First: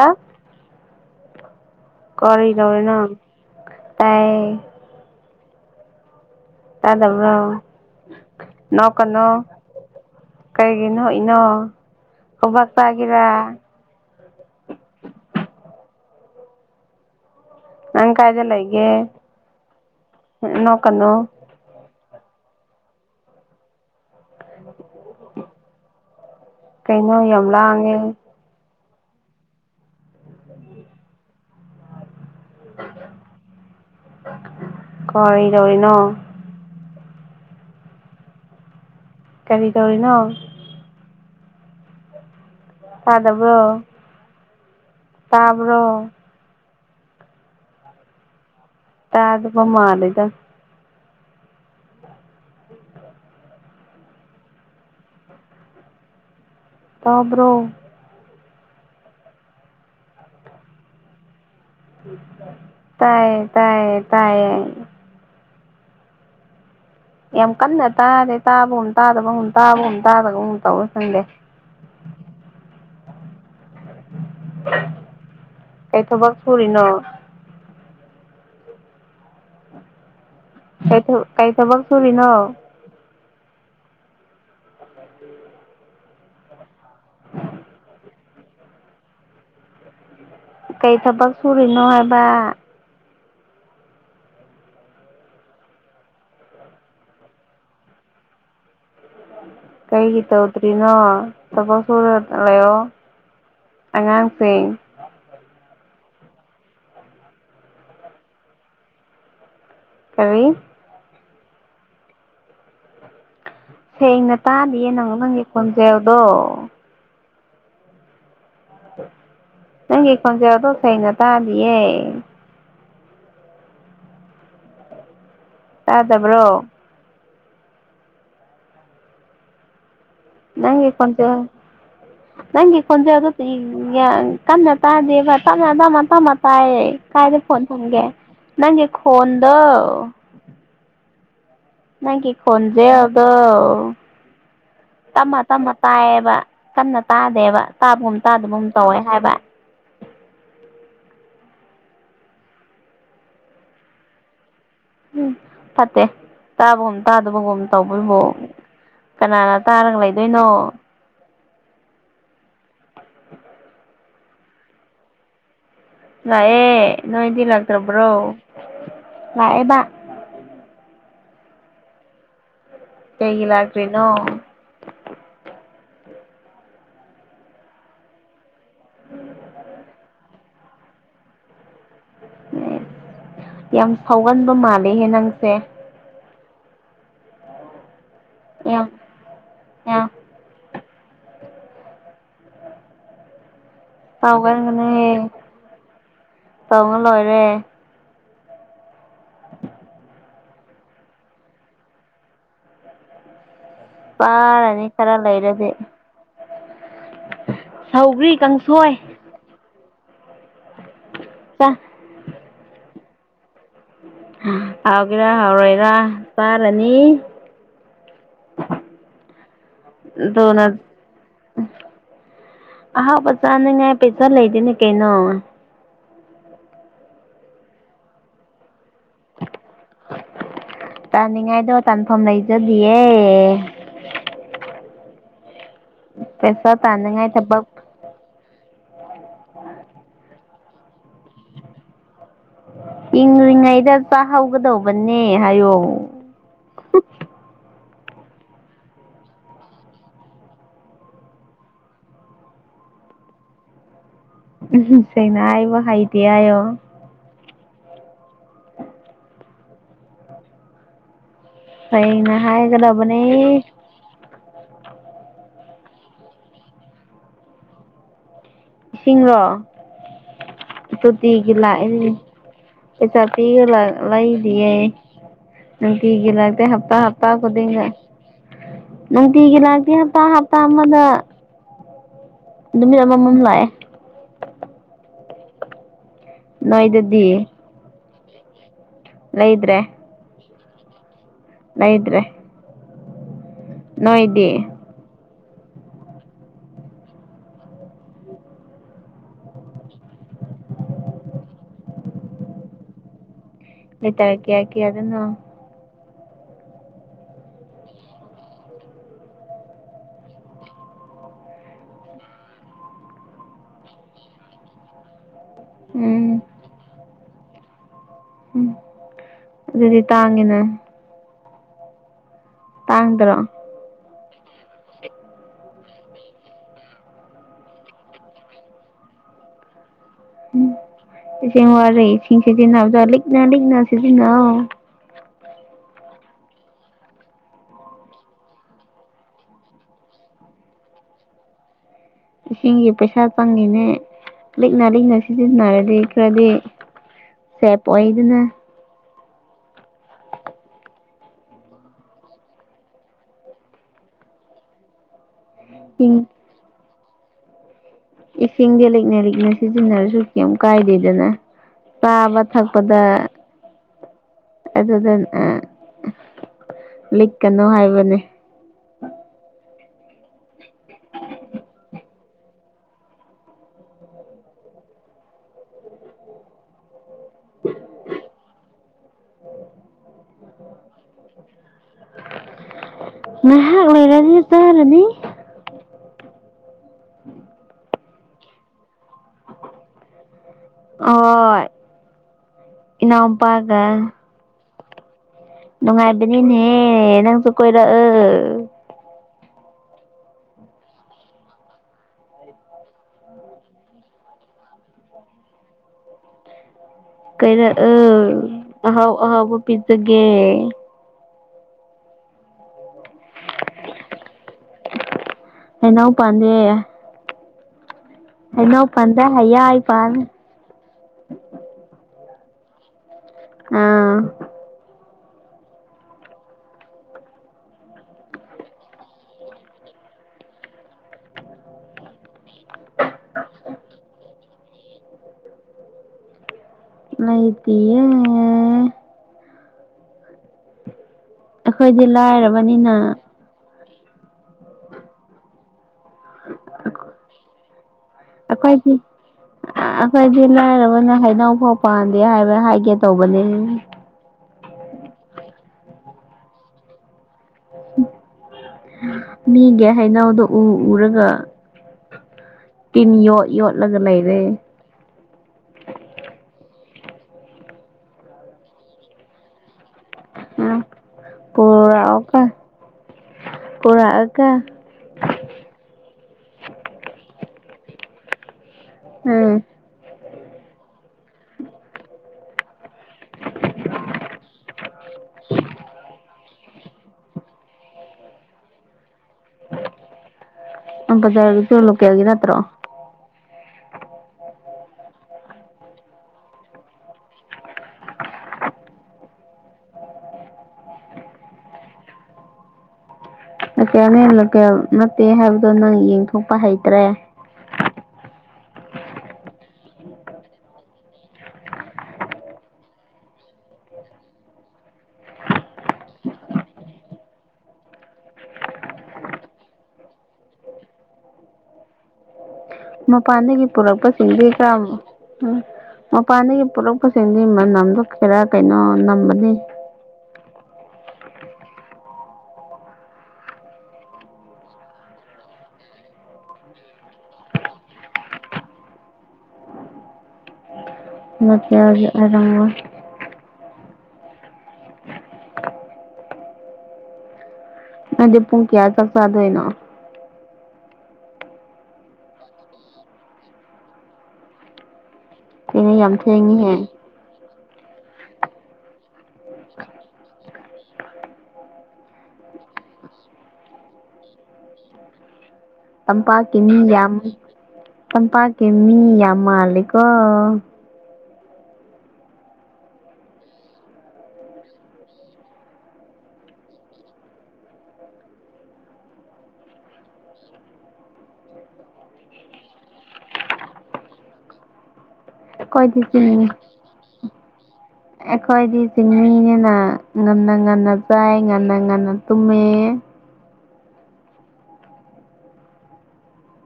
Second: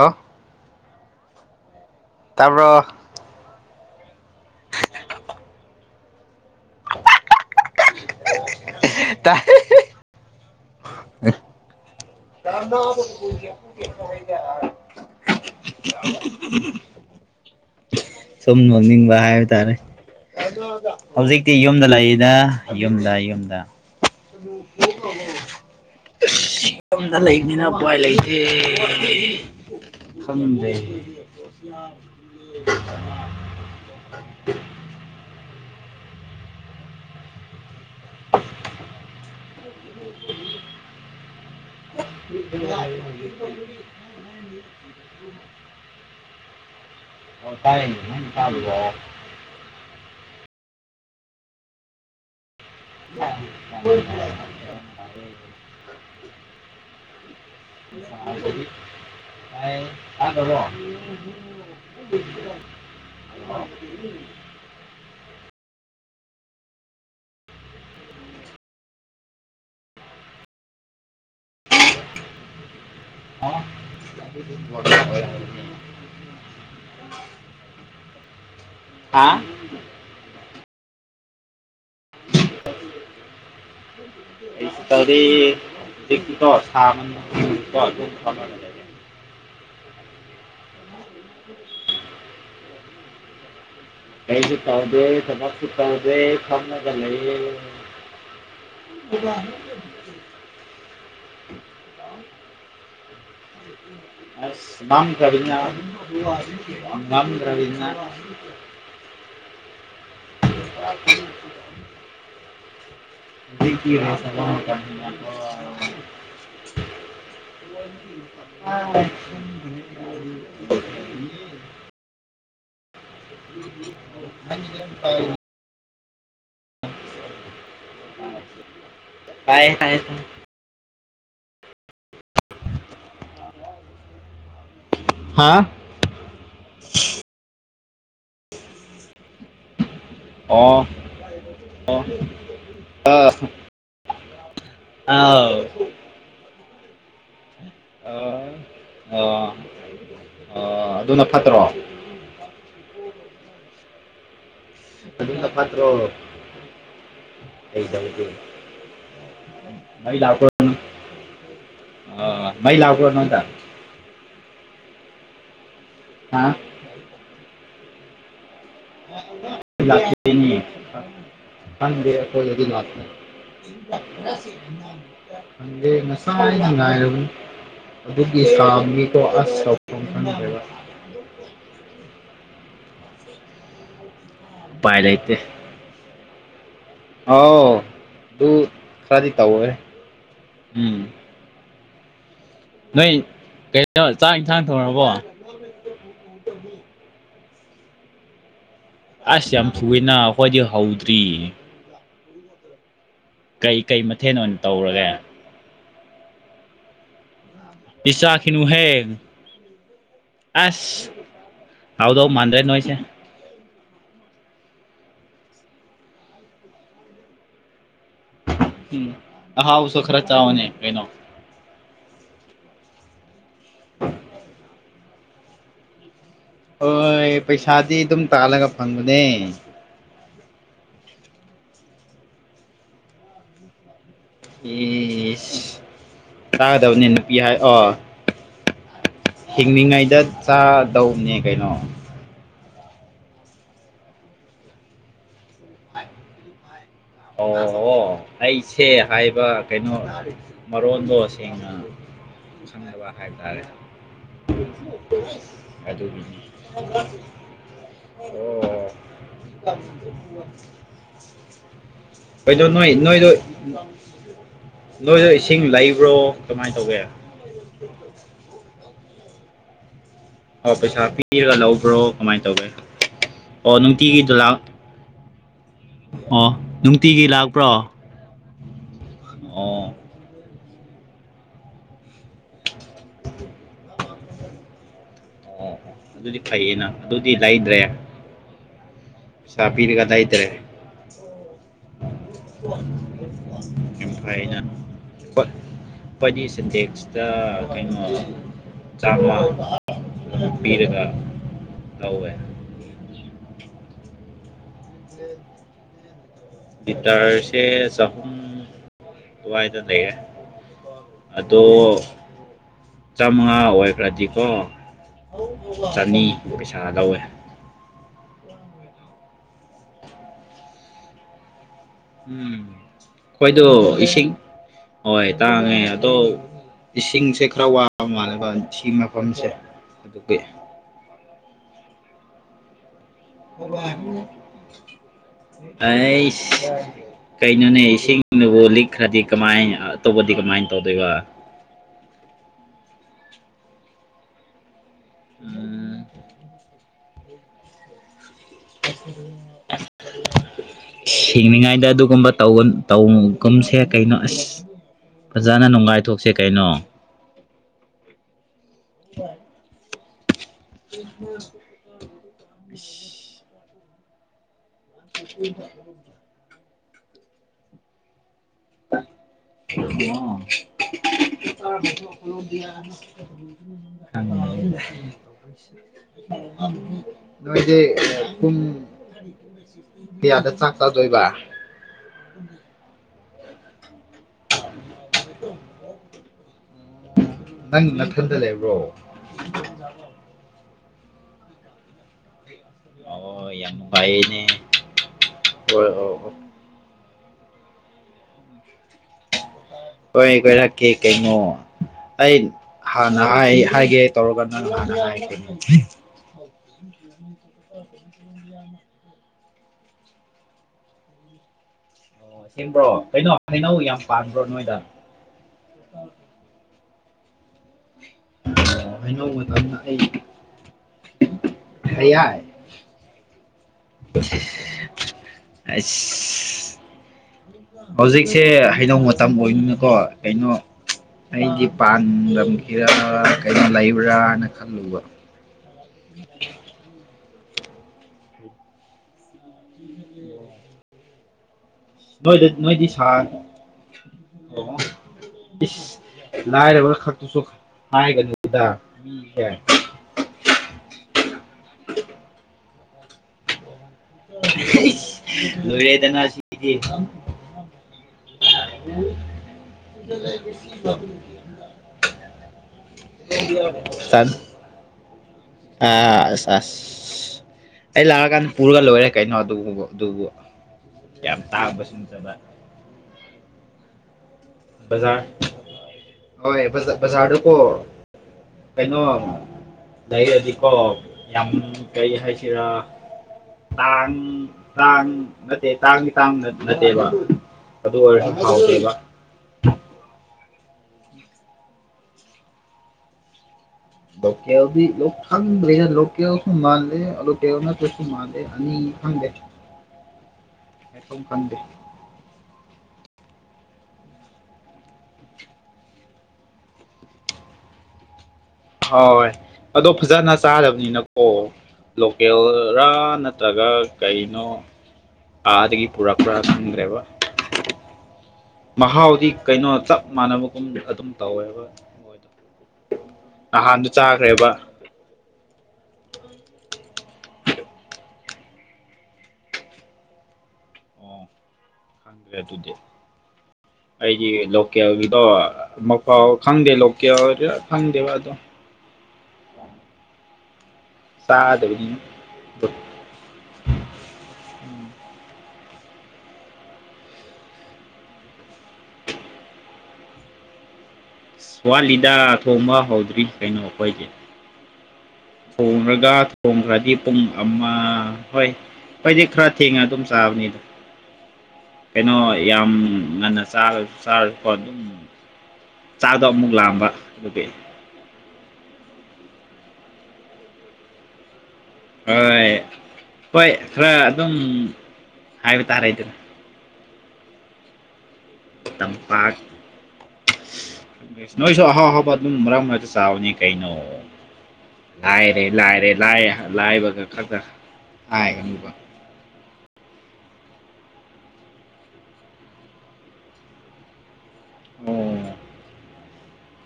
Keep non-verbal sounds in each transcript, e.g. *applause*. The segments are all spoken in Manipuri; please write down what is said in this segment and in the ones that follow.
ꯑꯦ ꯀꯔ ꯇꯥꯕ꯭ꯔꯣ ꯂꯣꯔꯅ ꯇꯥꯏꯌ ꯇꯥꯗꯕ꯭ꯔ ꯅꯣ ꯀꯅꯣ ꯇꯥꯏ ꯀꯩꯒꯤꯅꯣꯏꯅꯣ ꯌꯥꯝ ꯅꯪ *unintelligible* ꯀꯥꯏꯗ ꯁꯨꯝ ꯂꯩꯒꯦ ꯅꯣꯟꯅꯤꯡꯕ ꯍꯥꯏꯕ ꯇꯥꯔꯦ ꯅꯣꯛꯀꯅꯨ ꯍꯧꯖꯤꯛꯇꯤ ꯌꯨꯝꯗ ꯂꯥꯛꯏꯅ ꯌꯨꯝꯗ ꯌꯨꯝꯗ ꯀꯩꯅꯣ ꯁꯤꯗ ꯌꯥꯝ ꯂꯩꯕꯅꯤꯅ ꯎꯄꯥꯏ ꯂꯥꯡꯉꯦ ꯂꯩꯇꯦ ꯐꯖꯦ ꯀꯗꯧꯔꯤꯅꯣ ꯀꯔꯤ ꯇꯧꯔꯤꯅꯣ ꯎ ꯆꯗꯕ꯭ꯔꯣ ꯆꯥꯕ꯭ꯔꯣ ꯍ ꯇꯥꯔꯦ ꯆ ꯇꯒꯄ ꯃꯥꯗꯒ *unintelligible* ꯇꯥꯕ꯭ꯔꯣ ꯑꯕꯣ ꯇꯥꯏꯌꯦ ꯇꯥꯏꯌꯦ ꯇꯌꯦ ꯌꯥꯝ ꯀꯟꯅ ꯇꯥꯔꯦ ꯇꯥꯕꯨꯝ ꯇꯥꯗꯕ ꯇꯥꯕ ꯍ ꯊꯥꯕ ꯍ ꯇꯧ ꯊꯗꯦ ꯑ ꯀꯩ ꯊꯕꯛ ꯁꯨꯔꯤꯅꯣ *unintelligible* ꯍꯥ ꯀ ꯊ ꯀꯩ ꯊꯕꯛꯁꯨꯔꯤ ꯅ ꯁꯨ ꯇꯗꯤ ꯆꯦ ꯀꯩ ꯊꯕꯛ ꯁꯨꯔꯤꯅꯣ ꯍꯥꯏꯕ ꯀꯩꯁꯨ ꯇꯥꯎꯗꯦ ꯁꯃꯞꯁꯨ ꯇꯥꯎꯗꯦ ꯊꯥꯎꯝꯅ ꯆꯂ ꯀꯩꯒꯤ ꯇꯧꯗ꯭ꯔꯤꯅꯣ ꯇ ꯁꯣ ꯑꯁ ꯀꯔꯤ ꯍꯒꯥꯝꯗ꯭ꯔꯕꯤ ꯀꯔꯤ ꯍꯧꯖꯤꯛꯇꯤ ꯔꯦꯁ ꯁꯦꯡꯅ ꯇꯥꯗꯤꯌꯦ ꯅꯪ ꯇꯥꯏꯌꯦ ꯅꯪꯒꯤ ꯈꯣꯟꯖꯦꯜꯗꯣ ꯍ ꯅꯪꯀꯖ ꯑꯦ ꯑꯗꯨꯣ ꯁꯩꯅ ꯇꯥꯗꯤꯦ *unintelligible* ꯇꯥꯗꯕ꯭ꯔꯣ ꯇꯥꯏꯌꯦ ꯇꯌꯦ ꯊ ꯅꯪ ꯈꯣꯟꯖꯦ ꯅꯪꯒꯤ ꯈꯣꯟꯖꯦꯗ ꯀ ꯇꯥꯗꯤꯦꯚꯥꯏ ꯍꯥ ꯇꯞꯃꯦ ꯇꯝ ꯇꯝ ꯇꯥꯏꯌꯦ ꯀꯥꯏꯗꯦ ꯐꯣꯟ ꯍꯪꯦ ꯅꯪꯦ ꯈꯣꯟꯣꯟꯗꯣ ꯑꯣ ꯅꯪꯒꯤ ꯈꯣꯟꯖꯦ ꯑꯗꯣ ꯇꯝꯃ ꯑꯥꯎ ꯇꯝꯃ ꯇꯥꯏꯌꯦꯕ ꯀꯟꯅ ꯇꯥꯗꯦꯕ ꯑ ꯇꯥꯕꯒꯨꯝ ꯇꯥꯗꯕꯒꯨꯝ ꯇꯧꯋꯦ ꯑ ꯍꯥꯏꯕ ꯑ ꯑꯗꯨꯅ ꯐꯠꯇ꯭ꯔꯣ ꯎꯝ ꯑꯗꯨꯅ ꯐꯠꯇ꯭ꯔꯣ ꯐꯠꯇꯦ ꯇꯥꯕꯒꯨꯝ ꯇꯥꯗꯕꯒꯨꯝ ꯇꯧꯕꯣꯏꯐꯥꯎ ꯀꯩꯗꯧꯒꯦ ꯀꯅꯥꯅ ꯇꯥꯔꯒ ꯃꯩ ꯂꯩꯗꯣꯏꯅꯣ ꯂꯥꯛꯄ꯭ꯔꯣ ꯑ ꯃꯩ ꯂꯥꯛ ꯑꯣꯏ ꯅꯣ ꯇ ꯂꯑꯦ ꯅꯣꯏ ꯏꯗꯤ ꯂꯥꯛꯇ꯭ꯔꯕ꯭ꯔꯣ ꯂꯥꯛꯑꯦꯕ ꯂꯥꯛꯦ ꯂꯥꯛ ꯀꯩꯒꯤ ꯂꯥꯛꯇ꯭ꯔꯤꯅꯣ ꯦꯁꯉꯔꯤꯉꯥꯏꯔꯨꯝ ꯑꯗꯨꯒꯤ ꯁꯥ ꯃꯤꯗꯣ ꯑꯁꯐꯝ ꯈꯪꯕ ꯌꯥꯝ ꯁꯥꯎꯒꯟꯕ ꯎꯄꯥꯏ ꯃꯥꯜꯂꯦꯍꯦ ꯅꯪꯁꯦ ꯑꯥꯎ ꯑꯗꯨꯗꯨ ꯌꯥꯝ ꯁꯥꯔꯗꯤ ꯇ ꯑꯣꯏꯦ ꯌꯥꯝ ꯎꯝ ꯅ ꯀꯩ ꯇꯧꯒꯟꯒꯅꯦ ꯇꯧꯅ ꯂꯣꯏꯔꯦ ꯑꯁ ꯌꯥꯝ ꯊꯨꯏꯦꯅ ꯑꯩꯈꯣꯏꯗꯤ ꯍꯧꯗ꯭ꯔꯤ ꯀꯩ ꯀꯩ ꯃꯊꯦꯜ ꯑꯣꯏꯅ ꯄꯥꯔꯅꯤ ꯇꯧꯔꯒꯦ ꯈꯔ ꯂꯩꯔꯗꯤꯦ ꯁꯧꯒ꯭ꯔꯤ ꯄꯁꯥꯈꯤꯅꯨꯍꯦ ꯀꯥꯡꯁꯣꯏ ꯑꯁ ꯆꯥ ꯍꯥꯎꯗ ꯃꯥꯗ꯭ꯔꯦ ꯅꯣꯏꯁ ꯍꯥ ꯍꯥꯎꯒꯦꯔ ꯍꯥꯎꯔꯣꯏꯔ ꯆꯥꯔꯅꯤ ꯎꯝ ꯑꯥꯍꯥꯎꯕꯁꯨ‌ ꯈꯔ ꯆꯥꯑꯣꯅꯦ ꯑꯗꯨꯅ ꯀꯩꯅꯣ ꯑꯍꯥꯎꯕ ꯆꯥꯅꯤꯉꯥꯏ ꯄꯩꯁꯥ ꯂꯩꯗꯦꯅꯦ ꯀꯩꯅꯣ ꯍꯣꯏ ꯄꯩꯁꯥꯗꯤ ꯑꯗꯨꯝ ꯇꯥꯜꯂꯒ ꯐꯪꯕꯅꯦ ꯇꯥꯅꯤꯡꯉꯥꯏꯗꯣ ꯇꯥꯟꯐꯝ ꯂꯩꯖꯗꯤꯌꯦ ꯌꯦꯁ ꯄꯩꯁꯥ ꯇꯥꯒꯗꯕꯅꯦ ꯇꯥꯅꯤꯡꯉꯥꯏ ꯅꯨꯄꯤ ꯍꯥꯏ ꯊꯕꯛ ꯑꯣ ꯍꯤꯡꯂꯤꯉꯩꯗ ꯆꯥꯗꯧꯅꯦ ꯀꯩꯅꯣ ꯍꯤꯡꯂꯤꯉꯩꯗ ꯆꯥꯍꯧꯒꯗꯧꯕꯅꯦ ꯍꯥꯏꯌꯣ ꯑꯣ ꯑꯣ ꯑꯩꯁꯦ ꯍꯥꯏꯕ ꯀꯩꯅꯣ ꯃꯔꯣꯟꯗꯣ ꯁꯦꯡꯅ ꯁꯪꯗꯕ ꯍꯥꯏ ꯇꯥꯔꯦ ꯁꯦꯡꯅ ꯍꯥꯏꯕ ꯍꯩꯇꯦ ꯍꯥꯏꯑꯣ ꯑꯣ ꯁꯦꯡꯅ ꯑꯩꯗꯣ ꯅꯣꯏ ꯍꯥꯏꯒꯗꯕꯅꯦ ꯅꯣꯏꯗꯣ ꯅꯣꯏꯗꯣ ꯏꯁꯤꯡ ꯂꯩꯕ꯭ꯔꯣ ꯀꯃꯥꯏ ꯇꯧꯒꯦ ꯏꯁꯤꯡꯔꯣ ꯑꯣ ꯄꯩꯁꯥ ꯄꯤꯔꯒ ꯇꯣꯇꯤꯒꯤ ꯂꯧꯕ꯭ꯔꯣ ꯂꯥꯛꯏꯅꯤ ꯀꯃꯥꯏ ꯇꯧꯒꯦ ꯄꯩꯁꯥ ꯄꯤꯒ ꯂ ꯂꯩꯗꯤꯌꯦ ꯅꯨꯡ ꯇꯤꯒꯤ ꯂꯥꯛꯇꯦ ꯍꯥꯞꯇꯥ ꯍꯥꯞꯇꯥ ꯈꯨꯗꯤꯡ ꯔ ꯅꯨꯡ ꯇꯤꯒꯤ ꯂꯥꯛꯇꯦ ꯍꯥꯞꯇꯥ ꯍꯥꯞ ꯇꯃꯗ ꯅꯨꯃꯤꯠ ꯑꯃꯃꯝ ꯂꯥꯛꯑꯦ ꯑꯣ ꯑꯗꯨꯗꯤ ꯐꯩꯌꯦꯅ ꯑꯗꯨꯗꯤ ꯅꯣꯏꯗꯗꯤ ꯂꯩꯗ꯭ꯔꯦ ꯂꯩꯗ꯭ꯔꯦ ꯄꯤꯁꯥꯄꯤꯔꯒ ꯂꯩꯗꯔꯦ ꯂꯩꯗ꯭ꯔꯦ ꯅꯣꯏꯗꯤ ꯈꯣꯏꯗꯤ ꯁꯤꯟꯇꯦꯁꯇ ꯀꯩꯅꯣ ꯆꯥꯝꯃ ꯄꯤꯔꯒ ꯂꯧꯑꯦ ꯇꯀꯤꯌꯥ ꯀꯤꯌꯥ ꯗꯅꯣ ꯒꯤꯇꯥꯔꯁꯦ ꯆꯍꯨꯝ ꯑꯗꯨꯋꯥꯏꯗ ꯂꯩꯌꯦ ꯑꯗꯣ ꯆꯥꯃꯉꯥ ꯑꯣꯏꯈ꯭ꯔꯗꯤꯀꯣ ꯆꯅꯤ ꯎꯝ ꯄꯩꯁꯥ ꯂꯧꯋꯦ ꯎꯝ ꯑꯗꯨꯗꯤ ꯇꯥꯡꯉꯦꯅ ꯎꯝ ꯈꯣꯏꯗꯣ ꯏꯁꯤꯡ ꯍꯣꯏ ꯇꯥꯡꯉꯦ ꯑꯗꯣ ꯏꯁꯤꯡꯁꯦ ꯈꯔ ꯋꯥꯕ ꯃꯥꯜꯂꯦꯕ ꯁꯤ ꯃꯐꯝꯁꯦ ꯑꯗꯨꯒꯤ ꯎꯝ ꯏꯁꯤꯡ ꯋꯥꯔꯦ ꯏꯁꯤꯡ ꯁꯤꯖꯤꯟꯅꯕꯗꯣ ꯂꯤꯛꯅ ꯂꯤꯛꯅ ꯁꯤꯖꯤꯟꯅꯧ ꯑꯩꯁ ꯀꯩꯅꯣꯅꯦ ꯏꯁꯤꯡꯗꯨꯕꯨ ꯂꯤꯛꯈ꯭ꯔꯗꯤ ꯀꯃꯥꯏ ꯇꯧꯕꯗꯤ ꯀꯃꯥꯏꯅ ꯇꯧꯗꯣꯏꯕ ꯏꯁꯤꯡꯒꯤ ꯄꯩꯁꯥ ꯇꯪꯉꯤꯅꯦ ꯂꯤꯛ ꯂꯤꯛꯅ ꯂꯤꯛꯅ ꯁꯤꯖꯤꯟꯅꯔꯗꯤ ꯈꯔꯗꯤ ꯁꯦꯞ ꯑꯣꯏ ꯑꯗꯨꯅ *inaudible* ꯁꯤꯡꯅꯤꯉꯥꯏꯗ ꯑꯗꯨꯒꯨꯝꯕ ꯇꯧꯒ ꯇꯧꯅꯨꯒꯨꯝꯁꯦ ꯀꯩꯅꯣ ꯑꯁ ꯐꯖꯅ ꯏꯁꯤꯡ ꯅꯨꯡꯉꯥꯏꯊꯣꯛꯁꯦ ꯀꯩꯅꯣ ꯏꯁꯤꯡꯗꯤ ꯂꯤꯛꯅ ꯂꯤꯛꯅ ꯁꯤꯖꯤꯟꯅꯔꯁꯨ ꯌꯥꯝ ꯀꯥꯏꯗꯦꯗꯅ ꯆꯥꯕ ꯊꯛꯄꯗ ꯑꯗꯨꯗ ꯑ ꯂꯤꯛꯀꯅꯣ ꯍꯥꯏꯕꯅꯦ ꯑꯣ *unintelligible* ꯅꯣꯏꯗꯤ ꯄꯨꯡ ꯄꯤꯌꯥꯗ ꯆꯥꯛ ꯆꯥꯗꯣꯏꯕ ꯉꯍꯥꯛ ꯂꯩꯔꯅꯤ ꯆꯥꯔꯅꯤ ꯅꯪ ꯅꯥꯊꯟꯗ ꯂꯩꯕ꯭ꯔꯣ ꯍꯣꯏ ꯑꯣ ꯌꯥꯝ ꯏꯅꯥꯎꯄꯥꯒ ꯅꯨꯡꯉꯥꯏꯌꯦꯅꯦ ꯍꯣꯏ ꯍꯣꯏ ꯍꯣꯏ ꯅꯨꯡꯉꯥꯏꯕꯅꯤꯅꯦ ꯅꯪꯁꯨ ꯀꯣꯏꯔꯛ ꯍꯣꯏ ꯀꯣꯏꯔꯛꯀꯦ ꯀꯩꯅꯣ ꯑꯩ ꯍꯥꯟꯅ ꯍꯥꯏ ꯍꯥꯏꯒꯦ ꯇꯧꯔꯒ ꯅꯪ ꯍꯥꯟꯅ ꯍꯥꯏꯈꯤꯕꯅꯦ ꯍꯣꯏ ꯀꯩꯅ ꯑ ꯑꯍꯥꯎ ꯑꯍꯥꯎꯕ ꯄꯤꯖꯒꯦ ꯑꯣ ꯁꯦꯝꯕ꯭ꯔꯣ ꯀꯩꯅꯣ ꯍꯩꯅꯧ ꯌꯥꯝ ꯄꯥ꯭ꯔꯣ ꯅꯣꯏꯗ ꯑꯟꯅꯕꯨ ꯄꯥꯟꯗꯦꯌꯦ ꯄꯥꯟꯗꯦ ꯑꯅꯧꯕ ꯃꯇꯝꯗ ꯍꯌꯥꯏ ꯑꯩ ꯄꯥꯜꯂꯦ ꯍ ꯌꯥꯏ ꯑꯥ ꯑ ꯍꯧꯖꯤꯛꯁꯦ ꯍꯩꯅꯧ ꯃꯇꯝ ꯑꯣꯏꯅꯤꯅꯀꯣ ꯀꯩꯅꯣ ꯑꯩꯗꯤ ꯄꯥꯟꯂꯝꯈꯤꯔ ꯀꯩꯅꯣ ꯂꯩꯕ꯭ꯔꯥꯅ ꯈꯜꯂꯨꯕ ꯎꯝ ꯂꯩꯇꯌꯦ ꯎ ꯐ ꯑꯩꯈꯣꯏꯗꯤ ꯃꯣꯏꯗ ꯃꯣꯏꯗꯤ ꯂꯥꯏꯔꯕꯅꯤꯅ ꯁꯥꯟ ꯂꯥꯏꯔꯕ꯭ꯔ ꯈꯛꯇꯁꯨꯈꯦ ꯑꯩꯈꯣꯏꯁꯤ ꯑꯩꯈꯣꯏꯁꯤ ꯂꯥꯏꯔꯕꯅ ꯍꯩꯅꯧ ꯐꯥꯎ ꯄꯥꯟꯗꯦ ꯍꯥꯏꯕ ꯍꯥꯏꯒꯦ ꯇꯧꯕꯅꯦ ꯂꯣꯏꯔꯗꯅꯁꯤ ꯃꯤꯒꯤ ꯍꯩꯅꯎꯗꯣ ꯎ ꯎꯔꯒ ꯇꯤꯟ ꯌꯣꯠ ꯌꯣꯠꯂꯒ ꯂꯩꯔꯦ ꯑ ꯑꯁ ꯑꯁ ꯑꯩ ꯂꯥꯛꯑꯀꯥꯟꯗ ꯄꯨꯔꯒ ꯂꯣꯏꯔꯦ ꯀꯩꯅꯣ ꯑꯗꯨꯕ ꯑꯗꯨꯕꯨ ꯎ ꯌꯥꯝ ꯇꯥꯡꯕꯁꯨ ꯄꯨꯔꯥ ꯅꯠꯇꯕ ꯑꯣꯀ ꯄꯨꯔꯥ ꯑꯣꯀ ꯖꯥ ꯍꯣꯏ ꯖꯥꯀꯣ ꯀꯩꯩꯅꯣ ꯎꯝ ꯑꯗꯩꯔꯗꯤꯀꯣ ꯌꯥꯝ ꯀꯔꯤ ꯍꯥꯏꯁꯤꯔꯥ ꯇꯥꯡ ꯇꯥꯡ ꯅꯠꯇꯦ ꯇꯥꯡꯗꯤ ꯇꯥꯡ ꯅꯠꯇꯦꯕ ꯑꯗꯨ ꯑꯣꯏꯔꯁꯨ ꯍꯥꯎꯗꯦꯕ *unintelligible* ꯕꯖꯥꯔꯒꯤꯁꯨ ꯂꯣꯀꯦꯜꯒꯤ ꯅꯠꯇ꯭ꯔꯣ ꯂꯀ ꯂ ꯈꯪꯔꯤꯖ ꯂ ꯀꯁꯨ ꯃꯥ ꯂꯀꯁꯨ ꯃꯥꯦ ꯍꯦ ꯍꯠꯇꯝ ꯐꯟꯗꯦ ꯂꯣꯀꯦꯜꯅꯦ ꯂꯣꯀꯦꯜ ꯅꯠꯇꯦ ꯍꯥꯏꯕꯗꯣ ꯅꯪ ꯌꯦꯡꯊꯣꯛꯄ ꯍꯩꯇ꯭ꯔꯦ ꯍꯣꯏ ꯑꯗꯣ ꯐꯖꯅ ꯆꯥꯗꯕꯅꯤꯅꯀꯣ ꯂꯣꯀꯦꯜꯔꯥ ꯅꯠꯇ꯭ꯔꯒ ꯀꯩꯅꯣ ꯑꯥꯗꯒꯤ ꯄꯨꯔꯛ ꯄꯨꯔꯥ ꯈꯪꯗ꯭ꯔꯦꯕ ꯃꯍꯥꯎꯗꯤ ꯀꯩꯅꯣ ꯆꯞ ꯃꯥꯟꯅꯕꯒꯨꯝ ꯑꯗꯨꯝ ꯇꯧꯋꯦꯕ ꯃꯄꯥꯟꯗꯒꯤ ꯅꯍꯥꯟꯗꯣ ꯄꯨꯔꯛꯄꯁꯤꯡꯁꯤ ꯆꯥꯈ꯭ꯔꯦꯕ ꯀ ꯎ ꯃꯄꯥꯟꯗꯒꯤꯛ ꯀꯆꯁꯤꯡꯗꯤ ꯅꯝꯊꯣꯛꯀꯦꯔꯥ ꯀꯩꯅꯣ ꯅꯝꯕꯗꯤ ꯈꯥꯡꯗ꯭ꯔ ꯇꯨꯗꯦ ꯑꯩꯒꯤ ꯂꯣꯀꯦꯜꯗꯣ ꯃꯥꯎ ꯈꯪꯗꯦ ꯂꯣꯀꯦꯜꯔ ꯈꯪꯗꯦꯕ ꯑꯗꯣ ꯁꯥꯗꯕꯤ ꯂꯣꯀꯦꯜꯒꯤ ꯑꯣꯏꯔꯝꯃꯣꯏ ꯃꯗꯤꯄꯨꯡ ꯀꯌꯥ ꯆ ꯁꯥꯗꯌꯦꯅ ꯁꯋꯥꯠꯂꯤꯗ ꯊꯣꯡꯕ ꯍꯧꯗ꯭ꯔꯤ ꯀꯩꯅꯣ ꯑꯩꯈꯣꯏꯁꯦ ꯀꯩꯅꯣ ꯊꯣꯡꯂꯒ ꯌꯥꯝ ꯊꯦꯡꯉꯤꯍꯦ ꯊꯣꯡꯈ꯭ꯔꯗꯤ ꯄꯨꯡ ꯑꯃ ꯍꯣꯏ ꯐꯣꯏꯗꯤ ꯈꯔ ꯊꯦꯡꯉ ꯑꯗꯨꯝ ꯆꯥꯕꯅꯤꯗ ꯀꯩꯅꯣ ꯌꯥꯝ ꯉꯟꯅꯥ ꯆꯥꯔꯁꯨꯀꯣ ꯑꯗꯨꯝ ꯆꯥꯛꯗꯣ ꯆꯝꯄꯥꯛ ꯑꯃꯨꯛ ꯀꯅꯤ ꯂꯥꯝꯕ ꯌꯥꯝ ꯑꯗꯨꯒꯤ ꯆꯝꯄꯥꯛ ꯀꯤꯃꯤ ꯌꯥꯝ ꯃꯥꯜꯂꯦꯀꯣ ꯍꯣꯏ ꯍꯣꯏ ꯈꯔ ꯑꯗꯨꯝ ꯍꯥꯏꯕ ꯇꯥꯔꯦꯗꯅ ꯇꯝꯄꯥꯛ ꯅꯣꯏꯁꯨ ꯑꯍꯥꯎ ꯑꯍꯥꯎꯕ ꯑꯗꯨꯝ ꯃꯔꯛ ꯃꯔꯛꯇ ꯆꯥꯋꯣꯅꯦ ꯀꯩꯅꯣ ꯂꯥꯏꯔꯦ ꯂꯥꯏꯔꯦ ꯑꯩꯈꯣꯏꯗꯤ ꯂꯥꯏ ꯆꯤꯡ ꯂꯥꯏꯕꯒ ꯈꯛꯇ ꯍꯥꯏꯒꯅꯨꯕ ꯑꯩꯈꯣꯏꯗꯤ ꯆꯤꯡꯃꯤꯅꯦꯅ ꯉꯝꯅꯪ ꯉꯟꯅ ꯆꯥꯏ ꯉꯟꯅ ꯉꯟꯅ ꯇꯨꯝꯃꯦ ꯑꯣ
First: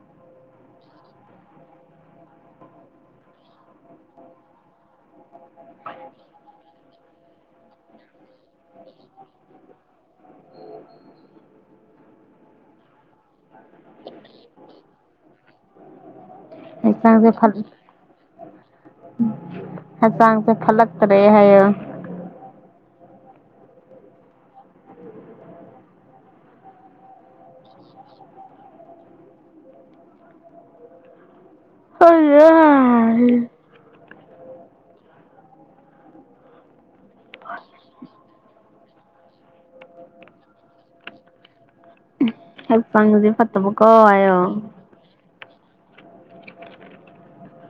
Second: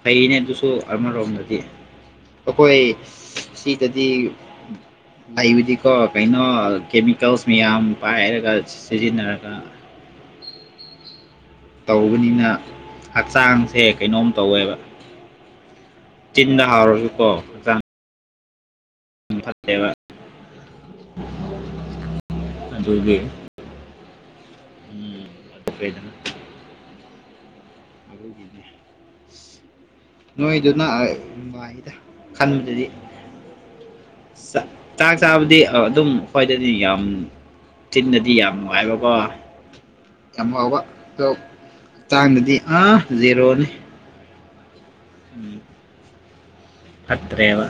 ꯐꯩꯅꯦ ꯑꯗꯨꯁꯨ ꯑꯃꯔꯣꯝꯗꯗꯤ ꯑꯈꯣꯏ ꯁꯤꯗꯗꯤ ꯂꯩꯕꯗꯤꯀꯣ ꯀꯩꯅꯣ ꯀꯦꯃꯤꯀꯦꯜꯁ ꯃꯌꯥꯝ ꯄꯥꯏꯔꯒ ꯁꯤꯖꯤꯟꯅꯔꯒ *inaudible* ꯇꯧꯕꯅꯤꯅ ꯍꯛꯆꯥꯡꯁꯦ ꯀꯩꯅꯣꯝ ꯇꯧꯋꯦꯕ ꯆꯤꯟꯗ ꯍꯛꯆꯥꯡꯁꯦ ꯍꯥꯎꯔꯁꯨꯀꯣꯥ ꯐꯠ ꯍꯛꯆꯥꯡ ꯐꯠꯇꯦꯕ ꯍꯛꯆꯥꯡꯁꯦ ꯐꯂꯛ ꯇꯔꯦ ꯍꯥꯏꯌꯣ ꯑꯗꯨꯒꯤ *unintelligible* ꯑꯗꯨꯒꯤꯅꯦ ꯅꯣꯏꯒꯤꯗꯨꯅ ꯑꯥꯏ ꯃꯥꯏꯗ ꯈꯟꯕꯗꯨꯗꯤ ꯆꯛ ꯆꯥꯛ ꯆꯥꯕꯗꯤ ꯑ ꯑꯗꯨꯝ ꯈꯣꯏꯗꯗꯤ ꯌꯥꯝ ꯆꯤꯟꯗꯗꯤ ꯌꯥꯝ ꯅꯨꯡꯉꯥꯏꯕꯀꯣ ꯌꯥꯝ ꯍꯥꯎꯕ ꯑꯣꯛ ꯇꯥꯡꯅꯗꯤ ꯑꯥ ꯍꯛꯆꯥꯡꯁꯦ ꯖꯦꯔꯣꯅꯦ ꯐꯠꯇꯕꯀꯣ ꯍꯥꯏꯌꯣ ꯎꯝ ꯐꯠꯇ꯭ꯔꯦꯕ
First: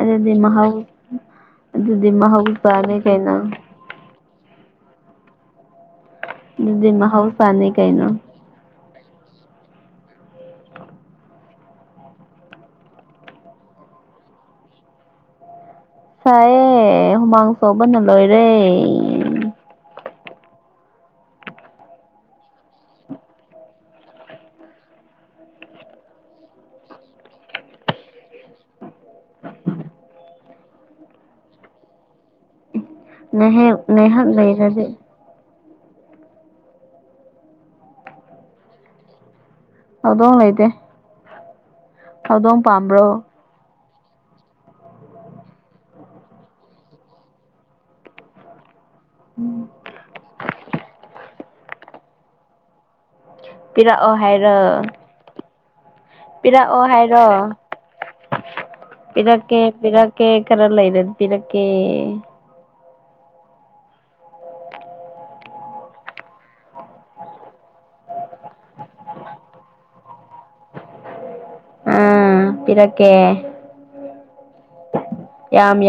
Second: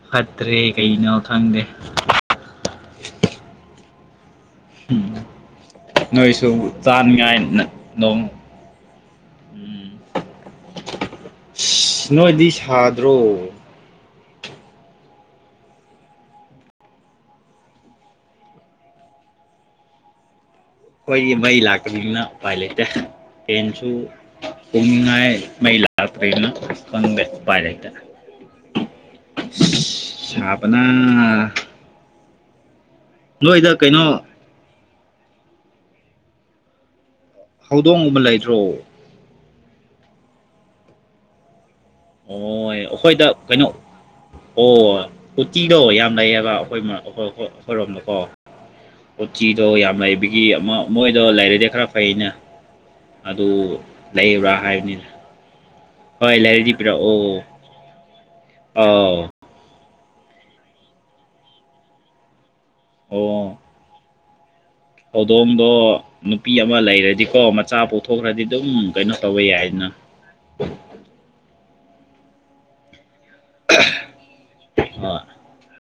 ꯑꯗꯨꯗꯤ ꯐꯠꯇ꯭ꯔꯦ ꯃꯍꯥꯎ ꯀꯩꯅꯣ ꯈꯪꯗꯦ ꯑꯗꯨꯗꯤ ꯃꯍꯥꯎ ꯇꯥꯔꯦ ꯀꯩꯅꯣ ꯅꯣꯏꯁꯨ ꯑꯗꯨꯗꯤ ꯆꯥꯅꯉꯥꯏ ꯅ ꯃꯍꯧꯁꯥꯅꯤ ꯀꯩꯅꯣ ꯅꯣꯡ ꯎꯝ ꯁꯤ ꯅꯣꯏꯗꯤ ꯁꯥꯗ꯭ꯔꯣ ꯁꯥꯌꯦ ꯍꯨꯃꯥꯡ ꯁꯧꯕꯅ ꯂꯣꯏꯔꯦ ꯈꯣꯏꯒꯤ ꯃꯩ ꯂꯥꯛꯇꯕꯅꯤꯅ ꯎꯄꯥꯏ ꯂꯩꯇꯦ ꯐꯦꯟ ꯁꯨ ꯎꯪꯅꯤꯉꯥꯏ ꯃꯩ ꯂꯥꯛꯇ꯭ꯔꯦꯅ ꯈꯪꯗꯦ ꯎꯄꯥꯏ ꯂꯩꯇꯦ ꯁꯤ ꯁꯥꯕꯅ ꯉꯩꯍ ꯅꯣꯏꯗ ꯀꯩꯅꯣ ꯉꯩꯍꯥꯛ ꯂꯩꯔꯗꯤ ꯍꯧꯗꯣꯡꯒꯨꯝꯕ ꯂꯩꯗ꯭ꯔꯣ ꯍꯧꯗꯣꯡ ꯂꯩꯇꯦ ꯑꯣ ꯍꯧꯗꯣꯡ ꯄꯥꯝꯕ꯭ꯔꯣ ꯑꯩꯈꯣꯏꯗ ꯀꯩꯅꯣ ꯑꯣ ꯎꯇꯤꯗꯣ ꯌꯥꯝ ꯂꯩꯌꯦꯕ ꯑꯩꯈꯣꯏꯃ ꯑꯈꯣ ꯑꯈꯣ ꯑꯈꯣꯏꯔꯣꯝꯗꯀꯣ ꯎꯆꯤꯗꯣ ꯌꯥꯝ ꯂꯩꯕꯒꯤ ꯑꯃ ꯃꯣꯏꯗꯣ ꯂꯩꯔꯗꯤ ꯈꯔ ꯐꯩꯩꯅ ꯑꯗꯨ ꯄꯤꯔꯛꯑꯣ ꯂꯩꯕ꯭ꯔꯥ ꯍꯥꯏꯔꯣ ꯍꯥꯏꯕꯅꯤꯗ ꯄꯤꯔꯛꯑꯣ ꯍꯥꯏꯔꯣ ꯑꯥꯎ ꯄꯤꯔꯛꯀꯦ ꯄꯤꯔꯛꯀꯦ ꯈꯔ ꯂꯩꯔ ꯄꯤꯔꯛꯀꯦ ꯑꯣ ꯍꯧꯗꯣꯡꯗꯣ ꯅꯨꯄꯤ ꯑꯃ ꯂꯩꯔꯗꯤꯀꯣ ꯃꯆꯥ ꯄꯣꯛꯊꯣꯛꯈ꯭ꯔꯗꯤ ꯑꯗꯨꯝ ꯀꯩꯅꯣ ꯇꯧꯕ ꯌꯥꯏꯗꯅ *unintelligible* ꯑꯥ ꯄꯤꯔꯛꯀꯦ ꯌꯥꯝ ꯌꯥꯝ